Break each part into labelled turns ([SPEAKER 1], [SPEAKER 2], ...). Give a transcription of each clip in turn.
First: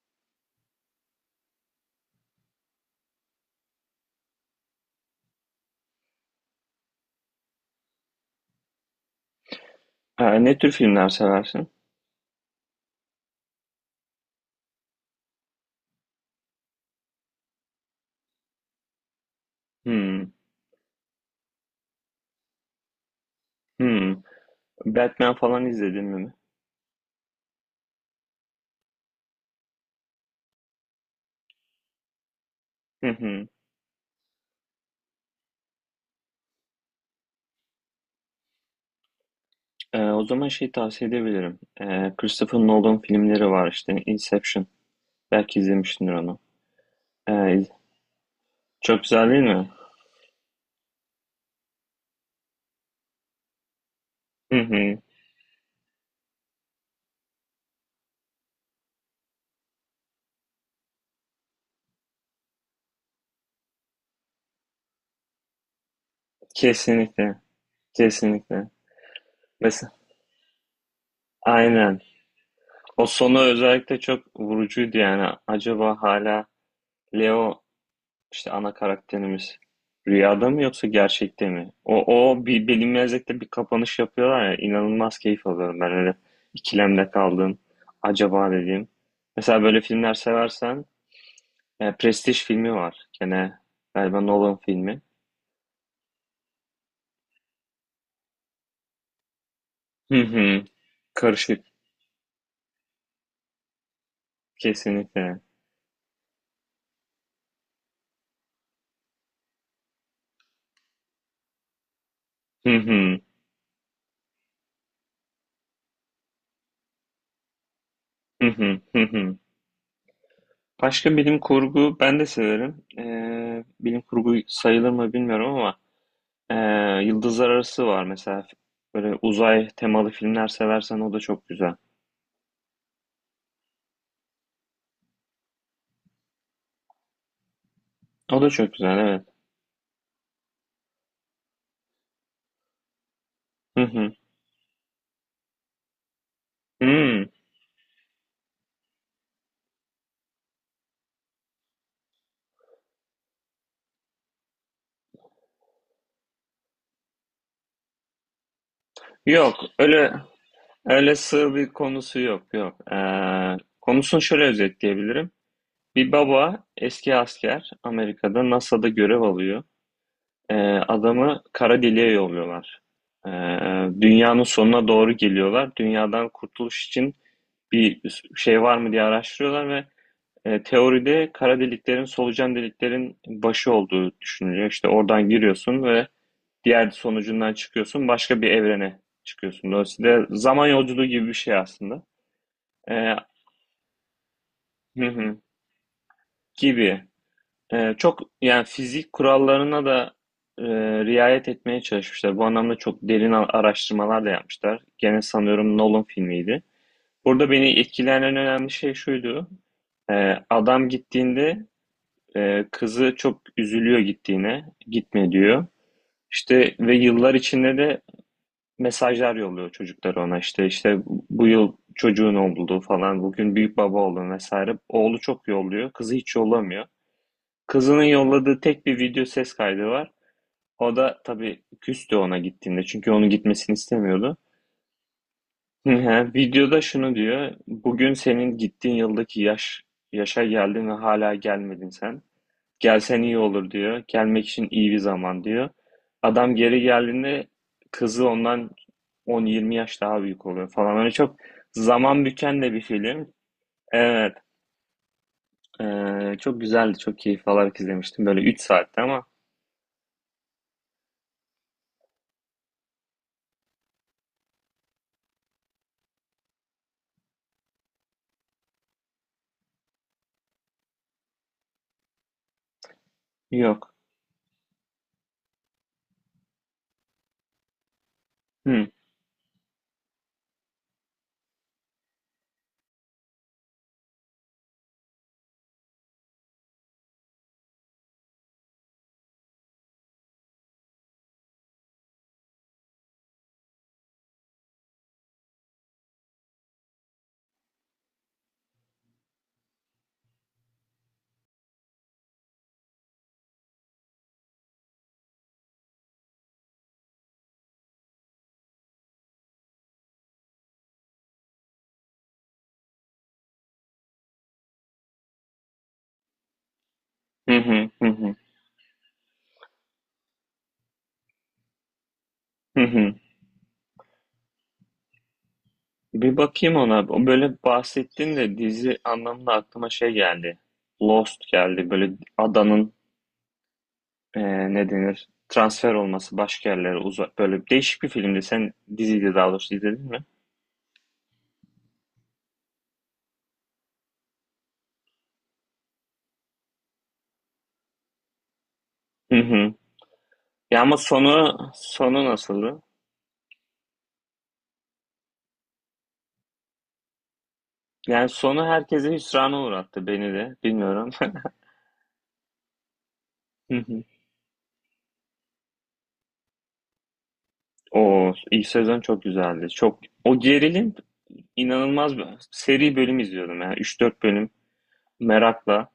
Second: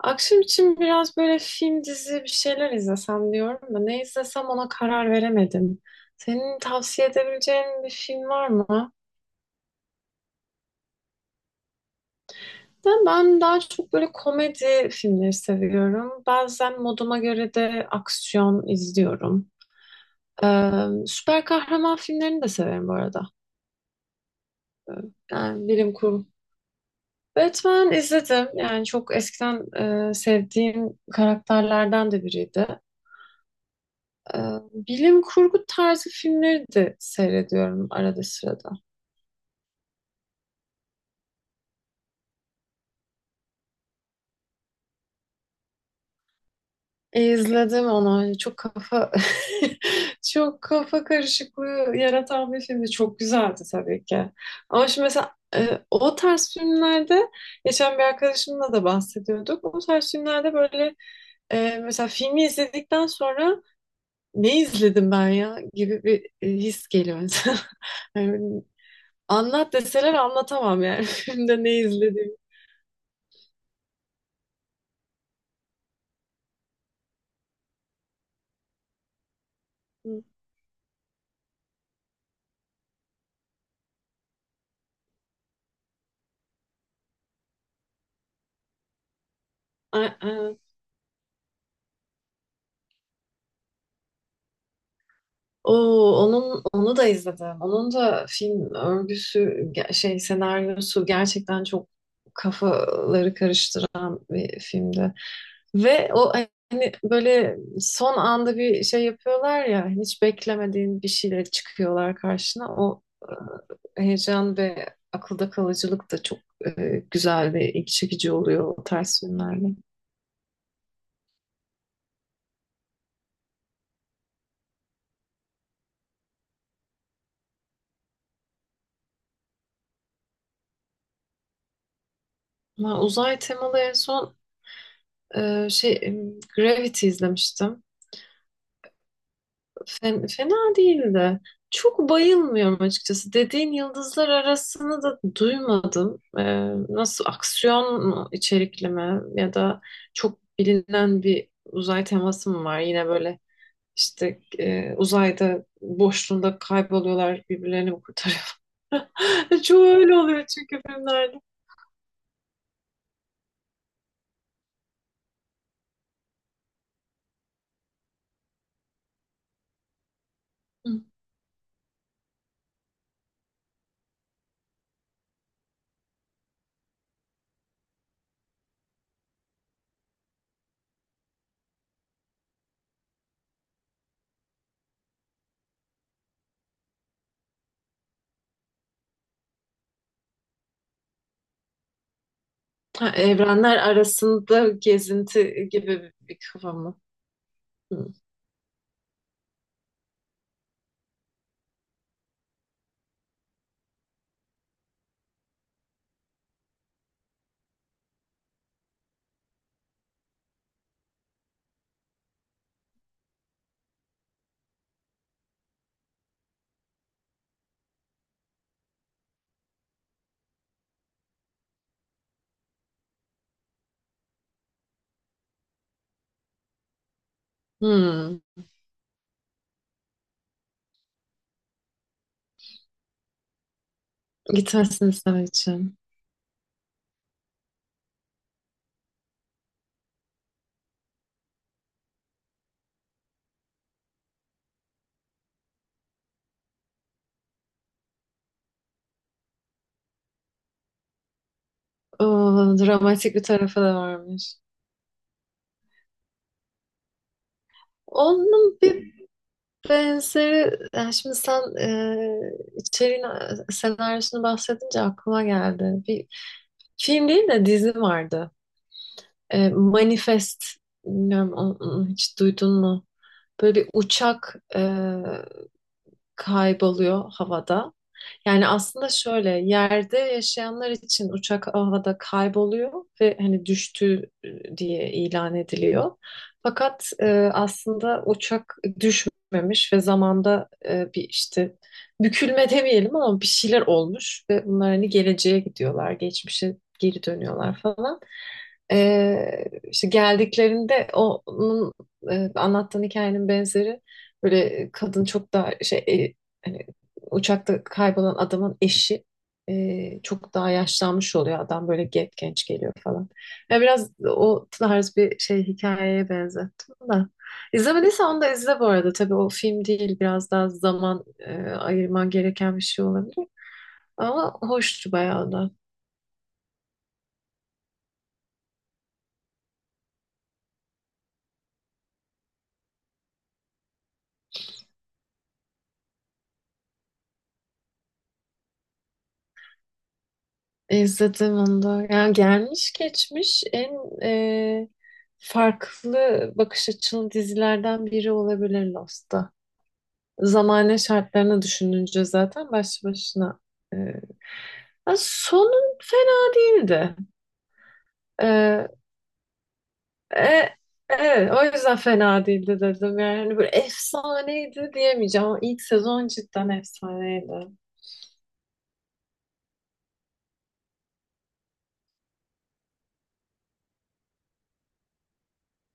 [SPEAKER 1] Akşam için biraz böyle film, dizi bir şeyler izlesem diyorum da ne izlesem ona karar veremedim. Senin tavsiye edebileceğin bir film var mı?
[SPEAKER 2] Ha, ne tür filmler seversin?
[SPEAKER 1] De ben daha çok böyle komedi filmleri seviyorum. Bazen moduma göre de aksiyon izliyorum.
[SPEAKER 2] Hmm,
[SPEAKER 1] Süper kahraman filmlerini de severim bu arada.
[SPEAKER 2] hmm.
[SPEAKER 1] Ee,
[SPEAKER 2] Batman falan
[SPEAKER 1] Yani bilim
[SPEAKER 2] izledin
[SPEAKER 1] kurgu.
[SPEAKER 2] mi?
[SPEAKER 1] Batman izledim. Yani çok eskiden sevdiğim karakterlerden de biriydi.
[SPEAKER 2] Hı hı.
[SPEAKER 1] Ee, Bilim kurgu tarzı filmleri de seyrediyorum arada sırada.
[SPEAKER 2] O zaman tavsiye edebilirim. Christopher Nolan filmleri var işte. Inception. Belki izlemişsindir onu. Ee, iz-
[SPEAKER 1] İzledim onu. Çok
[SPEAKER 2] Çok
[SPEAKER 1] kafa.
[SPEAKER 2] güzel değil mi?
[SPEAKER 1] Çok kafa karışıklığı yaratan bir filmdi. Çok güzeldi tabii ki.
[SPEAKER 2] Hı
[SPEAKER 1] Ama
[SPEAKER 2] hı.
[SPEAKER 1] şimdi mesela o tarz filmlerde geçen bir arkadaşımla da bahsediyorduk. O tarz filmlerde böyle mesela filmi izledikten sonra ne izledim ben ya gibi bir his geliyor
[SPEAKER 2] Kesinlikle.
[SPEAKER 1] mesela. Yani
[SPEAKER 2] Kesinlikle.
[SPEAKER 1] anlat
[SPEAKER 2] Mesela
[SPEAKER 1] deseler anlatamam yani filmde ne
[SPEAKER 2] aynen.
[SPEAKER 1] izlediğimi.
[SPEAKER 2] O sonu özellikle çok vurucuydu yani. Acaba hala Leo, İşte ana karakterimiz, rüyada mı yoksa gerçekte mi? O bir bilinmezlikte bir kapanış yapıyorlar ya, inanılmaz keyif alıyorum ben öyle. İkilemde kaldım acaba dediğim. Mesela böyle filmler
[SPEAKER 1] Ay.
[SPEAKER 2] seversen Prestige filmi var, gene galiba Nolan filmi.
[SPEAKER 1] Oo, onu da izledim. Onun da film örgüsü,
[SPEAKER 2] Hı hı.
[SPEAKER 1] senaryosu
[SPEAKER 2] Karışık,
[SPEAKER 1] gerçekten çok kafaları karıştıran bir filmdi.
[SPEAKER 2] kesinlikle.
[SPEAKER 1] Ve o, hani böyle son anda bir şey yapıyorlar ya, hani hiç beklemediğin bir şeyle çıkıyorlar karşına.
[SPEAKER 2] Hı
[SPEAKER 1] O
[SPEAKER 2] hı.
[SPEAKER 1] heyecan ve akılda kalıcılık da çok e, güzel ve ilgi çekici
[SPEAKER 2] Hı
[SPEAKER 1] oluyor
[SPEAKER 2] hı.
[SPEAKER 1] o
[SPEAKER 2] Hı
[SPEAKER 1] tarz
[SPEAKER 2] hı.
[SPEAKER 1] filmlerde.
[SPEAKER 2] Başka bilim kurgu ben de severim. Bilim kurgu sayılır mı bilmiyorum ama Ee, Yıldızlar Arası var mesela. Böyle uzay temalı filmler seversen o da çok güzel.
[SPEAKER 1] Ama uzay temalı en son e, şey Gravity izlemiştim.
[SPEAKER 2] O da çok güzel, evet.
[SPEAKER 1] Fena değildi. Çok bayılmıyorum açıkçası. Dediğin
[SPEAKER 2] Hı hı.
[SPEAKER 1] yıldızlar arasını da duymadım. Nasıl,
[SPEAKER 2] Hmm.
[SPEAKER 1] aksiyon mu, içerikli mi, ya da çok bilinen bir uzay teması mı var? Yine böyle işte uzayda boşluğunda kayboluyorlar, birbirlerini mi kurtarıyor?
[SPEAKER 2] Yok
[SPEAKER 1] Çoğu
[SPEAKER 2] öyle,
[SPEAKER 1] öyle oluyor çünkü filmlerde.
[SPEAKER 2] sığ bir konusu yok yok. Konusunu şöyle özetleyebilirim. Bir baba, eski asker, Amerika'da NASA'da görev alıyor.
[SPEAKER 1] Hı.
[SPEAKER 2] Adamı kara deliğe yolluyorlar. Ee, Dünyanın sonuna doğru geliyorlar. Dünyadan kurtuluş için bir şey var mı diye araştırıyorlar ve teoride kara deliklerin, solucan deliklerin başı olduğu düşünülüyor. İşte oradan giriyorsun ve diğer sonucundan çıkıyorsun. Başka bir evrene çıkıyorsun. Dolayısıyla zaman yolculuğu gibi bir şey aslında.
[SPEAKER 1] Ha,
[SPEAKER 2] E,
[SPEAKER 1] evrenler arasında
[SPEAKER 2] hı hı,
[SPEAKER 1] gezinti gibi bir kafa mı?
[SPEAKER 2] gibi.
[SPEAKER 1] Hı.
[SPEAKER 2] Çok yani fizik kurallarına da e, riayet etmeye çalışmışlar. Bu anlamda çok derin araştırmalar da yapmışlar. Gene sanıyorum Nolan filmiydi. Burada beni etkileyen en önemli şey şuydu. Adam gittiğinde kızı çok üzülüyor gittiğine, gitme diyor. İşte ve yıllar içinde de mesajlar yolluyor çocuklar ona. İşte bu yıl çocuğun oldu falan, bugün büyük baba oldun vesaire. Oğlu çok yolluyor, kızı hiç yollamıyor. Kızının
[SPEAKER 1] Hmm.
[SPEAKER 2] yolladığı tek bir video ses kaydı var. O da tabii küstü ona gittiğinde, çünkü onun gitmesini istemiyordu.
[SPEAKER 1] Gitmesin için.
[SPEAKER 2] Videoda şunu diyor: bugün senin gittiğin yıldaki yaşa geldin ve hala gelmedin sen. Gelsen iyi olur diyor. Gelmek için iyi bir zaman diyor. Adam geri geldiğinde kızı ondan 10-20 yaş daha büyük oluyor falan. Öyle çok zaman
[SPEAKER 1] O,
[SPEAKER 2] büken de bir film.
[SPEAKER 1] dramatik bir tarafı da
[SPEAKER 2] Evet.
[SPEAKER 1] varmış.
[SPEAKER 2] Çok güzeldi. Çok keyif alarak izlemiştim. Böyle 3
[SPEAKER 1] Onun
[SPEAKER 2] saatte
[SPEAKER 1] bir
[SPEAKER 2] ama.
[SPEAKER 1] benzeri, yani şimdi sen içeriğini, senaryosunu bahsedince aklıma geldi. Bir film değil de dizi vardı. E, Manifest, bilmiyorum, onu hiç duydun mu? Böyle bir
[SPEAKER 2] Yok.
[SPEAKER 1] uçak kayboluyor havada. Yani
[SPEAKER 2] Hı.
[SPEAKER 1] aslında şöyle, yerde yaşayanlar için uçak havada kayboluyor ve hani düştü diye ilan ediliyor. Fakat aslında uçak düşmemiş ve zamanda bir işte bükülme demeyelim ama bir şeyler olmuş ve bunlar hani geleceğe gidiyorlar, geçmişe geri dönüyorlar falan. E, işte geldiklerinde onun anlattığın hikayenin benzeri. Böyle kadın çok daha şey, hani uçakta kaybolan adamın eşi çok daha yaşlanmış oluyor. Adam böyle genç genç geliyor falan. Ya biraz o tarz bir şey hikayeye benzettim da.
[SPEAKER 2] Hı hı hı
[SPEAKER 1] İzlemediysen
[SPEAKER 2] hı.
[SPEAKER 1] onu da izle bu arada. Tabii o film değil. Biraz daha zaman ayırman gereken
[SPEAKER 2] Hı
[SPEAKER 1] bir şey
[SPEAKER 2] hı.
[SPEAKER 1] olabilir. Ama hoştu bayağı da.
[SPEAKER 2] Bir bakayım ona. O, böyle bahsettin de dizi anlamında aklıma geldi. Lost geldi. Böyle adanın ne denir? Transfer olması başka yerlere uzak. Böyle değişik bir filmdi. Sen diziydi daha doğrusu izledin mi?
[SPEAKER 1] İzledim onu da. Yani gelmiş geçmiş en e, farklı bakış açılı dizilerden biri olabilir
[SPEAKER 2] Hı
[SPEAKER 1] Lost'ta.
[SPEAKER 2] hı. Ya ama
[SPEAKER 1] Zamane şartlarını düşününce
[SPEAKER 2] sonu
[SPEAKER 1] zaten
[SPEAKER 2] nasıldı?
[SPEAKER 1] başlı başına. e, Ya sonun fena değildi.
[SPEAKER 2] Yani sonu
[SPEAKER 1] E,
[SPEAKER 2] herkese hüsrana uğrattı, beni de.
[SPEAKER 1] e,
[SPEAKER 2] Bilmiyorum.
[SPEAKER 1] evet, o yüzden fena değildi dedim. Yani hani böyle
[SPEAKER 2] Hı hı.
[SPEAKER 1] efsaneydi diyemeyeceğim ama ilk sezon cidden efsaneydi.
[SPEAKER 2] O ilk sezon çok güzeldi. Çok o gerilim, inanılmaz bir seri. Bölüm izliyordum yani üç dört bölüm, merakla.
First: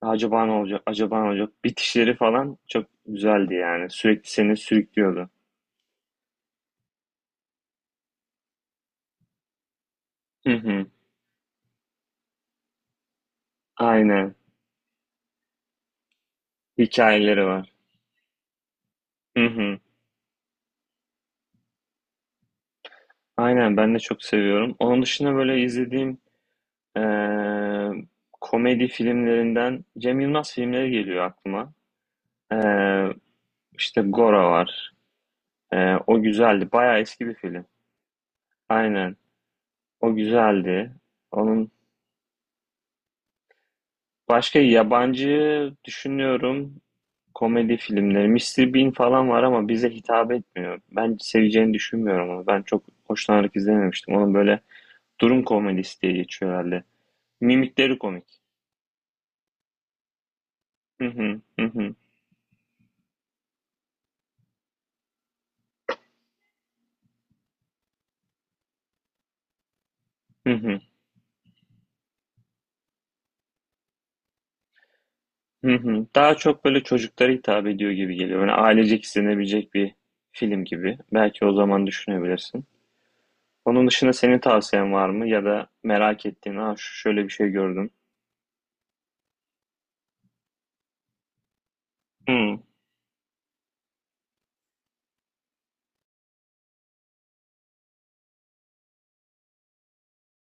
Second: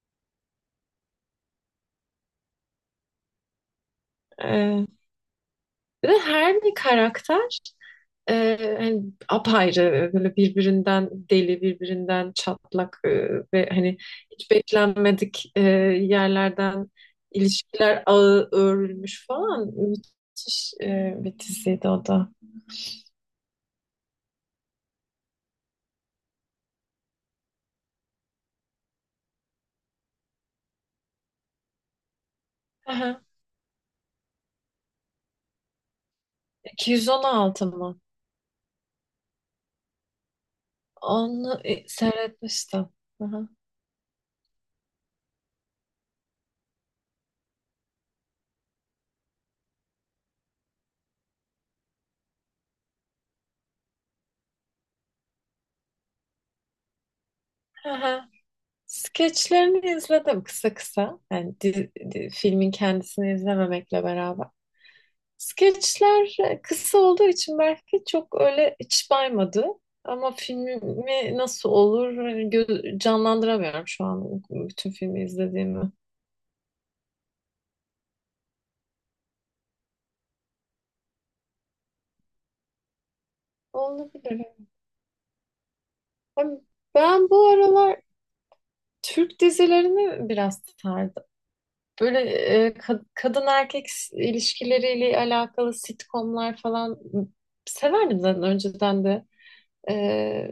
[SPEAKER 2] Acaba ne olacak? Acaba ne olacak? Bitişleri falan çok güzeldi yani. Sürekli seni
[SPEAKER 1] E,
[SPEAKER 2] sürüklüyordu.
[SPEAKER 1] Bir de her bir karakter hani apayrı, böyle
[SPEAKER 2] Hı hı.
[SPEAKER 1] birbirinden deli, birbirinden çatlak, ve hani
[SPEAKER 2] Aynen.
[SPEAKER 1] hiç beklenmedik yerlerden
[SPEAKER 2] Hikayeleri var.
[SPEAKER 1] ilişkiler ağı örülmüş
[SPEAKER 2] Hı
[SPEAKER 1] falan,
[SPEAKER 2] hı.
[SPEAKER 1] müthiş bir diziydi o da.
[SPEAKER 2] Aynen, ben de çok seviyorum. Onun dışında böyle izlediğim eee, komedi filmlerinden Cem Yılmaz filmleri geliyor aklıma. Eee
[SPEAKER 1] Aha.
[SPEAKER 2] işte Gora var. O güzeldi. Bayağı eski bir film.
[SPEAKER 1] 216 mı?
[SPEAKER 2] Aynen. O güzeldi.
[SPEAKER 1] Onu
[SPEAKER 2] Onun
[SPEAKER 1] seyretmiştim. Aha.
[SPEAKER 2] başka yabancı düşünüyorum komedi filmleri. Mr. Bean falan var ama bize hitap etmiyor. Ben seveceğini düşünmüyorum onu. Ben çok hoşlanarak izlememiştim. Onun böyle durum komedisi diye geçiyor herhalde. Mimikleri komik.
[SPEAKER 1] Aha. Skeçlerini izledim kısa
[SPEAKER 2] Hı
[SPEAKER 1] kısa.
[SPEAKER 2] hı,
[SPEAKER 1] Yani
[SPEAKER 2] hı hı.
[SPEAKER 1] filmin kendisini izlememekle beraber. Skeçler kısa olduğu için belki çok öyle iç baymadı. Ama
[SPEAKER 2] Hı hı.
[SPEAKER 1] filmi nasıl olur hani, canlandıramıyorum şu an bütün filmi
[SPEAKER 2] Hı
[SPEAKER 1] izlediğimi.
[SPEAKER 2] hı. Daha çok böyle çocuklara hitap ediyor gibi geliyor. Yani ailecek izlenebilecek bir film gibi. Belki o zaman düşünebilirsin. Onun dışında senin
[SPEAKER 1] Olabilir.
[SPEAKER 2] tavsiyen var mı? Ya da merak ettiğin,
[SPEAKER 1] Ama
[SPEAKER 2] ha şu, şöyle bir
[SPEAKER 1] ben
[SPEAKER 2] şey
[SPEAKER 1] bu
[SPEAKER 2] gördüm.
[SPEAKER 1] aralar Türk dizilerini biraz sardım. Böyle
[SPEAKER 2] Hı.
[SPEAKER 1] kadın erkek ilişkileriyle alakalı sitcomlar falan severdim zaten önceden de. Ee,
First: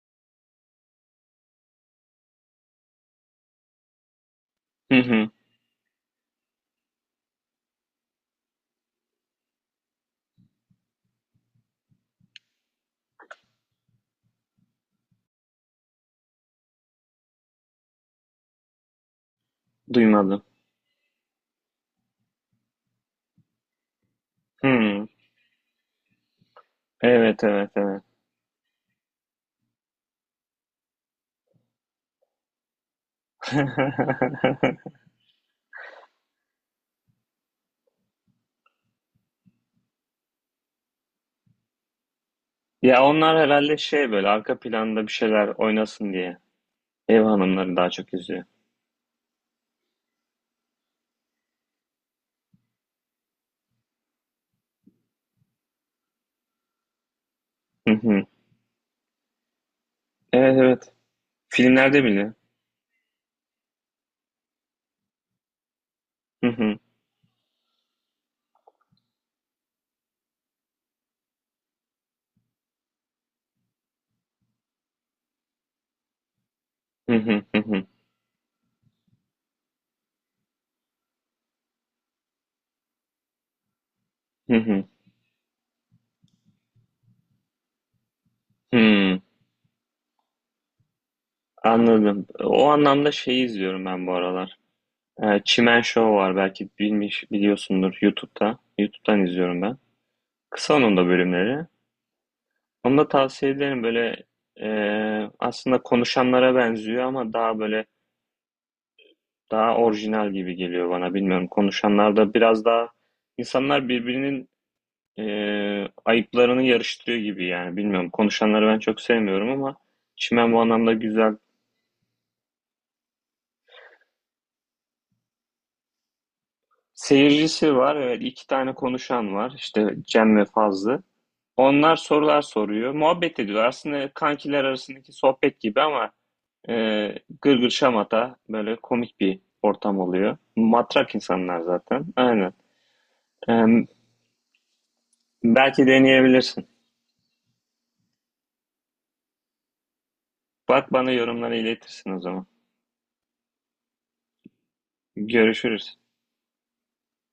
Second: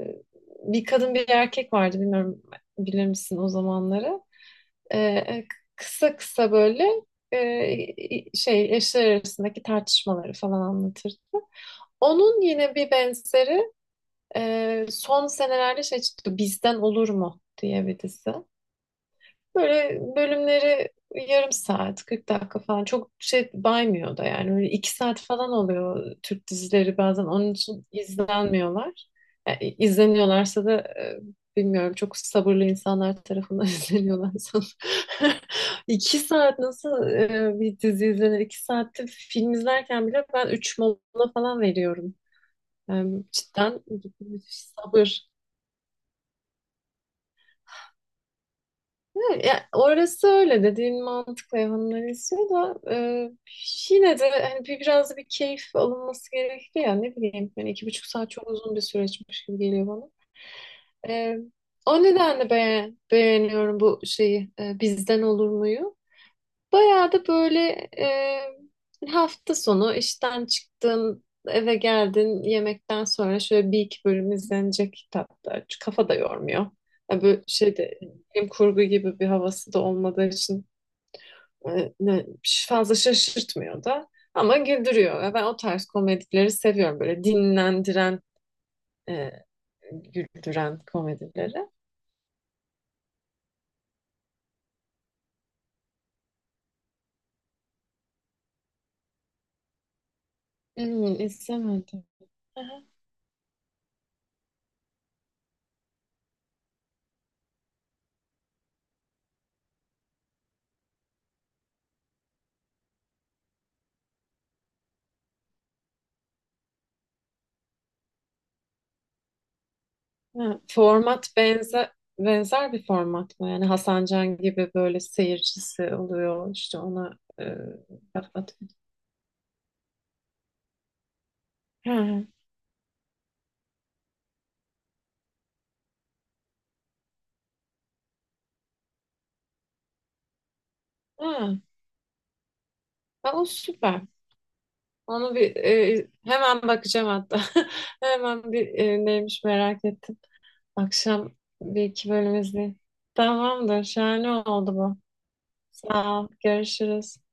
[SPEAKER 1] Bir kadın bir erkek vardı, bilmiyorum, bilir misin o zamanları.
[SPEAKER 2] Hı hı.
[SPEAKER 1] Ee, Kısa kısa böyle eşler arasındaki tartışmaları falan anlatırdı. Onun yine bir benzeri son senelerde şey çıktı, Bizden Olur mu diye bir dizi. Böyle
[SPEAKER 2] Duymadım.
[SPEAKER 1] bölümleri yarım saat, 40 dakika falan, çok şey baymıyor da yani. Öyle iki
[SPEAKER 2] Hı.
[SPEAKER 1] saat falan oluyor Türk dizileri, bazen
[SPEAKER 2] Evet,
[SPEAKER 1] onun
[SPEAKER 2] evet,
[SPEAKER 1] için
[SPEAKER 2] evet.
[SPEAKER 1] izlenmiyorlar. Yani izleniyorlarsa da bilmiyorum, çok sabırlı insanlar tarafından izleniyorlar sanırım. İki saat nasıl bir dizi izlenir? İki saatte film izlerken bile ben üç mola falan veriyorum.
[SPEAKER 2] Ya
[SPEAKER 1] Yani
[SPEAKER 2] onlar herhalde
[SPEAKER 1] cidden
[SPEAKER 2] böyle
[SPEAKER 1] müthiş
[SPEAKER 2] arka planda bir
[SPEAKER 1] sabır.
[SPEAKER 2] şeyler oynasın diye ev hanımları daha çok izliyor.
[SPEAKER 1] Ya, orası öyle, dediğin mantıklı, hayvanlar istiyor da yine de hani bir, biraz da bir keyif alınması gerekli ya, ne bileyim, yani iki
[SPEAKER 2] Hı
[SPEAKER 1] buçuk
[SPEAKER 2] hı.
[SPEAKER 1] saat çok uzun bir süreçmiş gibi geliyor bana.
[SPEAKER 2] Evet, evet.
[SPEAKER 1] E, O
[SPEAKER 2] Filmlerde bile.
[SPEAKER 1] nedenle beğeniyorum bu şeyi, Bizden Olur mu'yu.
[SPEAKER 2] Hı hı.
[SPEAKER 1] Bayağı da böyle hafta sonu işten çıktın, eve geldin, yemekten sonra şöyle bir iki bölüm izlenecek kitaplar. Çünkü kafa da yormuyor.
[SPEAKER 2] Hı
[SPEAKER 1] Ya
[SPEAKER 2] hı.
[SPEAKER 1] böyle
[SPEAKER 2] Hı hı.
[SPEAKER 1] şeyde bilim kurgu gibi bir havası da olmadığı için e, ne- fazla şaşırtmıyor da.
[SPEAKER 2] Hı
[SPEAKER 1] Ama
[SPEAKER 2] hı.
[SPEAKER 1] güldürüyor. Ve ben o tarz komedileri seviyorum. Böyle dinlendiren,
[SPEAKER 2] Hı.
[SPEAKER 1] e, güldüren komedileri.
[SPEAKER 2] Anladım. O anlamda şeyi izliyorum ben bu aralar. Çimen Show var, belki biliyorsundur, YouTube'da. YouTube'dan izliyorum ben. Kısa onun da
[SPEAKER 1] Hmm,
[SPEAKER 2] bölümleri.
[SPEAKER 1] izlemedim.
[SPEAKER 2] Onu da tavsiye ederim. Böyle e, aslında konuşanlara benziyor ama daha böyle, daha orijinal gibi geliyor bana. Bilmiyorum. Konuşanlarda biraz daha insanlar birbirinin e, ayıplarını yarıştırıyor gibi yani. Bilmiyorum. Konuşanları ben çok sevmiyorum ama Çimen bu
[SPEAKER 1] Ha,
[SPEAKER 2] anlamda
[SPEAKER 1] format
[SPEAKER 2] güzel.
[SPEAKER 1] benzer bir format mı? Yani Hasan Can gibi böyle seyircisi oluyor, işte ona
[SPEAKER 2] Seyircisi var. Evet,
[SPEAKER 1] laf
[SPEAKER 2] iki
[SPEAKER 1] atıyor.
[SPEAKER 2] tane konuşan var. İşte Cem ve Fazlı.
[SPEAKER 1] Ha,
[SPEAKER 2] Onlar sorular soruyor. Muhabbet ediyor. Aslında kankiler arasındaki sohbet gibi ama e, gırgır şamata, böyle komik bir ortam oluyor. Matrak insanlar
[SPEAKER 1] ha.
[SPEAKER 2] zaten. Aynen.
[SPEAKER 1] Ha, o
[SPEAKER 2] E,
[SPEAKER 1] süper. Onu bir
[SPEAKER 2] Belki
[SPEAKER 1] hemen
[SPEAKER 2] deneyebilirsin.
[SPEAKER 1] bakacağım hatta. Hemen bir neymiş merak ettim.
[SPEAKER 2] Bak, bana
[SPEAKER 1] Akşam
[SPEAKER 2] yorumları
[SPEAKER 1] bir
[SPEAKER 2] iletirsin
[SPEAKER 1] iki
[SPEAKER 2] o
[SPEAKER 1] bölüm
[SPEAKER 2] zaman.
[SPEAKER 1] izleyeyim. Tamamdır. Şahane oldu bu.
[SPEAKER 2] Görüşürüz.
[SPEAKER 1] Sağ ol. Görüşürüz.